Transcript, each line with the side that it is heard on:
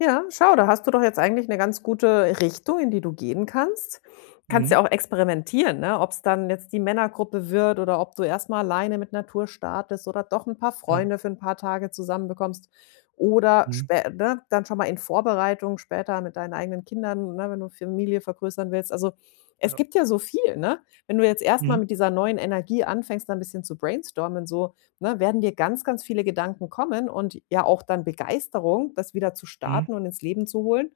left: Ja, schau, da hast du doch jetzt eigentlich 'ne ganz gute Richtung, in die du gehen kannst. Kannst ja
right: Mhm.
left: auch experimentieren, ne? Ob's dann jetzt die Männergruppe wird oder ob du erst mal alleine mit Natur startest oder doch 'n paar
right: Ja.
left: Freunde für 'n paar Tage zusammen bekommst oder
right: Mhm.
left: spä ne? Dann schon mal in Vorbereitung später mit deinen eigenen Kindern, ne? Wenn du Familie vergrößern willst. Also, es
right: Ja.
left: gibt ja so viel, ne? Wenn du jetzt erst mal
right: Mhm.
left: mit dieser neuen Energie anfängst, da 'n bisschen zu brainstormen so, ne? Werden dir ganz, ganz viele Gedanken kommen und ja auch dann Begeisterung, das wieder zu
right: Mhm.
left: starten und ins Leben zu holen.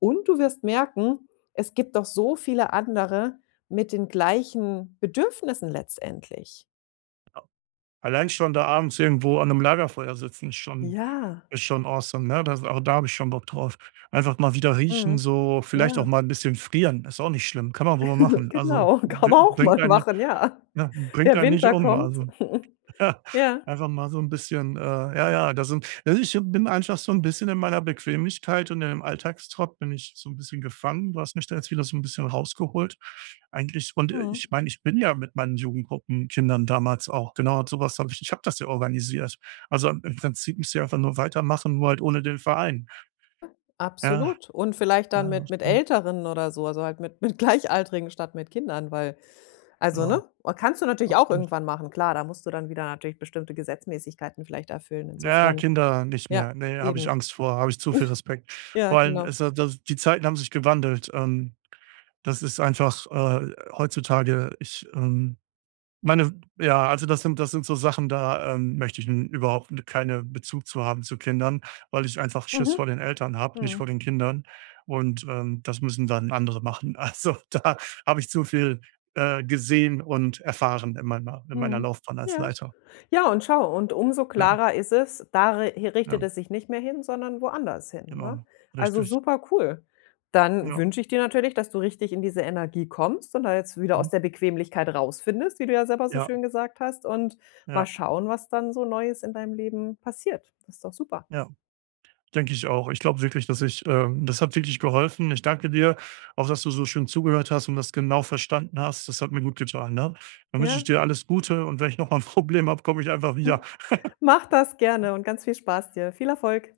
left: Und du wirst merken, es gibt doch so viele andere mit den gleichen Bedürfnissen letztendlich.
right: Allein schon da abends irgendwo an 'nem Lagerfeuer sitzen, ist schon
left: Ja.
right: ist schon awesome, ne? D da, also da hab ich schon Bock drauf. Einfach mal wieder riechen,
left: Mhm.
right: so, vielleicht
left: Ja.
right: auch mal 'n bisschen frieren, ist auch nicht schlimm, kann man wohl mal machen. Also,
left: Genau, kann
right: bri
left: man auch
right: bringt
left: mal
right: einen
left: machen, ja.
right: ja, bringt
left: Der
right: einen nicht
left: Winter
right: um,
left: kommt.
right: also.
left: Ja.
right: Einfach mal so 'n bisschen, äh, ja, ja da sind also, ich bin einfach so 'n bisschen in meiner Bequemlichkeit und in dem Alltagstrott bin ich so 'n bisschen gefangen. Du hast mich da jetzt wieder so 'n bisschen rausgeholt eigentlich, und, äh,
left: Mhm.
right: ich meine, ich bin ja mit meinen Jugendgruppen-Kindern damals auch genau und so was habe ich ich habe das ja organisiert. Also, im im Prinzip müsst ich einfach nur weitermachen, nur halt ohne den Verein. Ja.
left: Absolut. Und vielleicht dann
right: Ja. Das
left: mit mit
right: stimmt.
left: Älteren oder so, also halt mit mit Gleichaltrigen statt mit Kindern, weil also ne?
right: Genau.
left: Kannst du natürlich auch
right: Absolut.
left: irgendwann machen, klar, da musst du dann wieder natürlich bestimmte Gesetzmäßigkeiten vielleicht erfüllen.
right: Na ja,
left: Insofern
right: Kinder nicht
left: ja,
right: mehr. Ne, habe ich
left: eben.
right: Angst vor, habe ich zu viel Respekt.
left: Ja,
right: Vor allem,
left: genau.
right: es ist ja die die Zeiten haben sich gewandelt. Ähm, das ist einfach, äh, heutzutage ich, äh, meine, ja also das sind das sind so Sachen, da, ähm, möchte ich n überhaupt, ne keine Bezug zu haben zu Kindern, weil ich einfach Schiss
left: Mhm.
right: vor den Eltern habe, nicht
left: Mhm.
right: vor den Kindern. Und, ähm, das müssen dann andere machen. Also, da habe ich zu viel, äh, gesehen und erfahren in meiner in meiner
left: Mhm.
right: Laufbahn als
left: Ja.
right: Leiter.
left: Ja und schau, und umso
right: Ja.
left: klarer ist es, da re richtet
right: Mhm.
left: es sich nicht mehr hin, sondern woanders hin, ne?
right: Genau.
left: Also,
right: Richtig.
left: super cool. Dann
right: Ja.
left: wünsche ich dir natürlich, dass du richtig in diese Energie kommst und da jetzt wieder aus
right: Mhm.
left: der Bequemlichkeit rausfindest, wie du ja selber so
right: Ja.
left: schön gesagt hast und mal
right: Ja.
left: schauen, was dann so Neues in deinem Leben passiert. Das ist doch super.
right: Ja. Denke ich auch. Ich glaub wirklich, dass ich, ähm das hat wirklich geholfen. Ich danke dir. Auch, dass du so schön zugehört hast und das genau verstanden hast. Das hat mir gut getan, ne? Dann wünsch ich
left: Ja?
right: dir alles Gute und wenn ich noch mal 'n Problem habe, komm ich einfach wieder.
left: Mach das gerne und ganz viel Spaß dir. Viel Erfolg.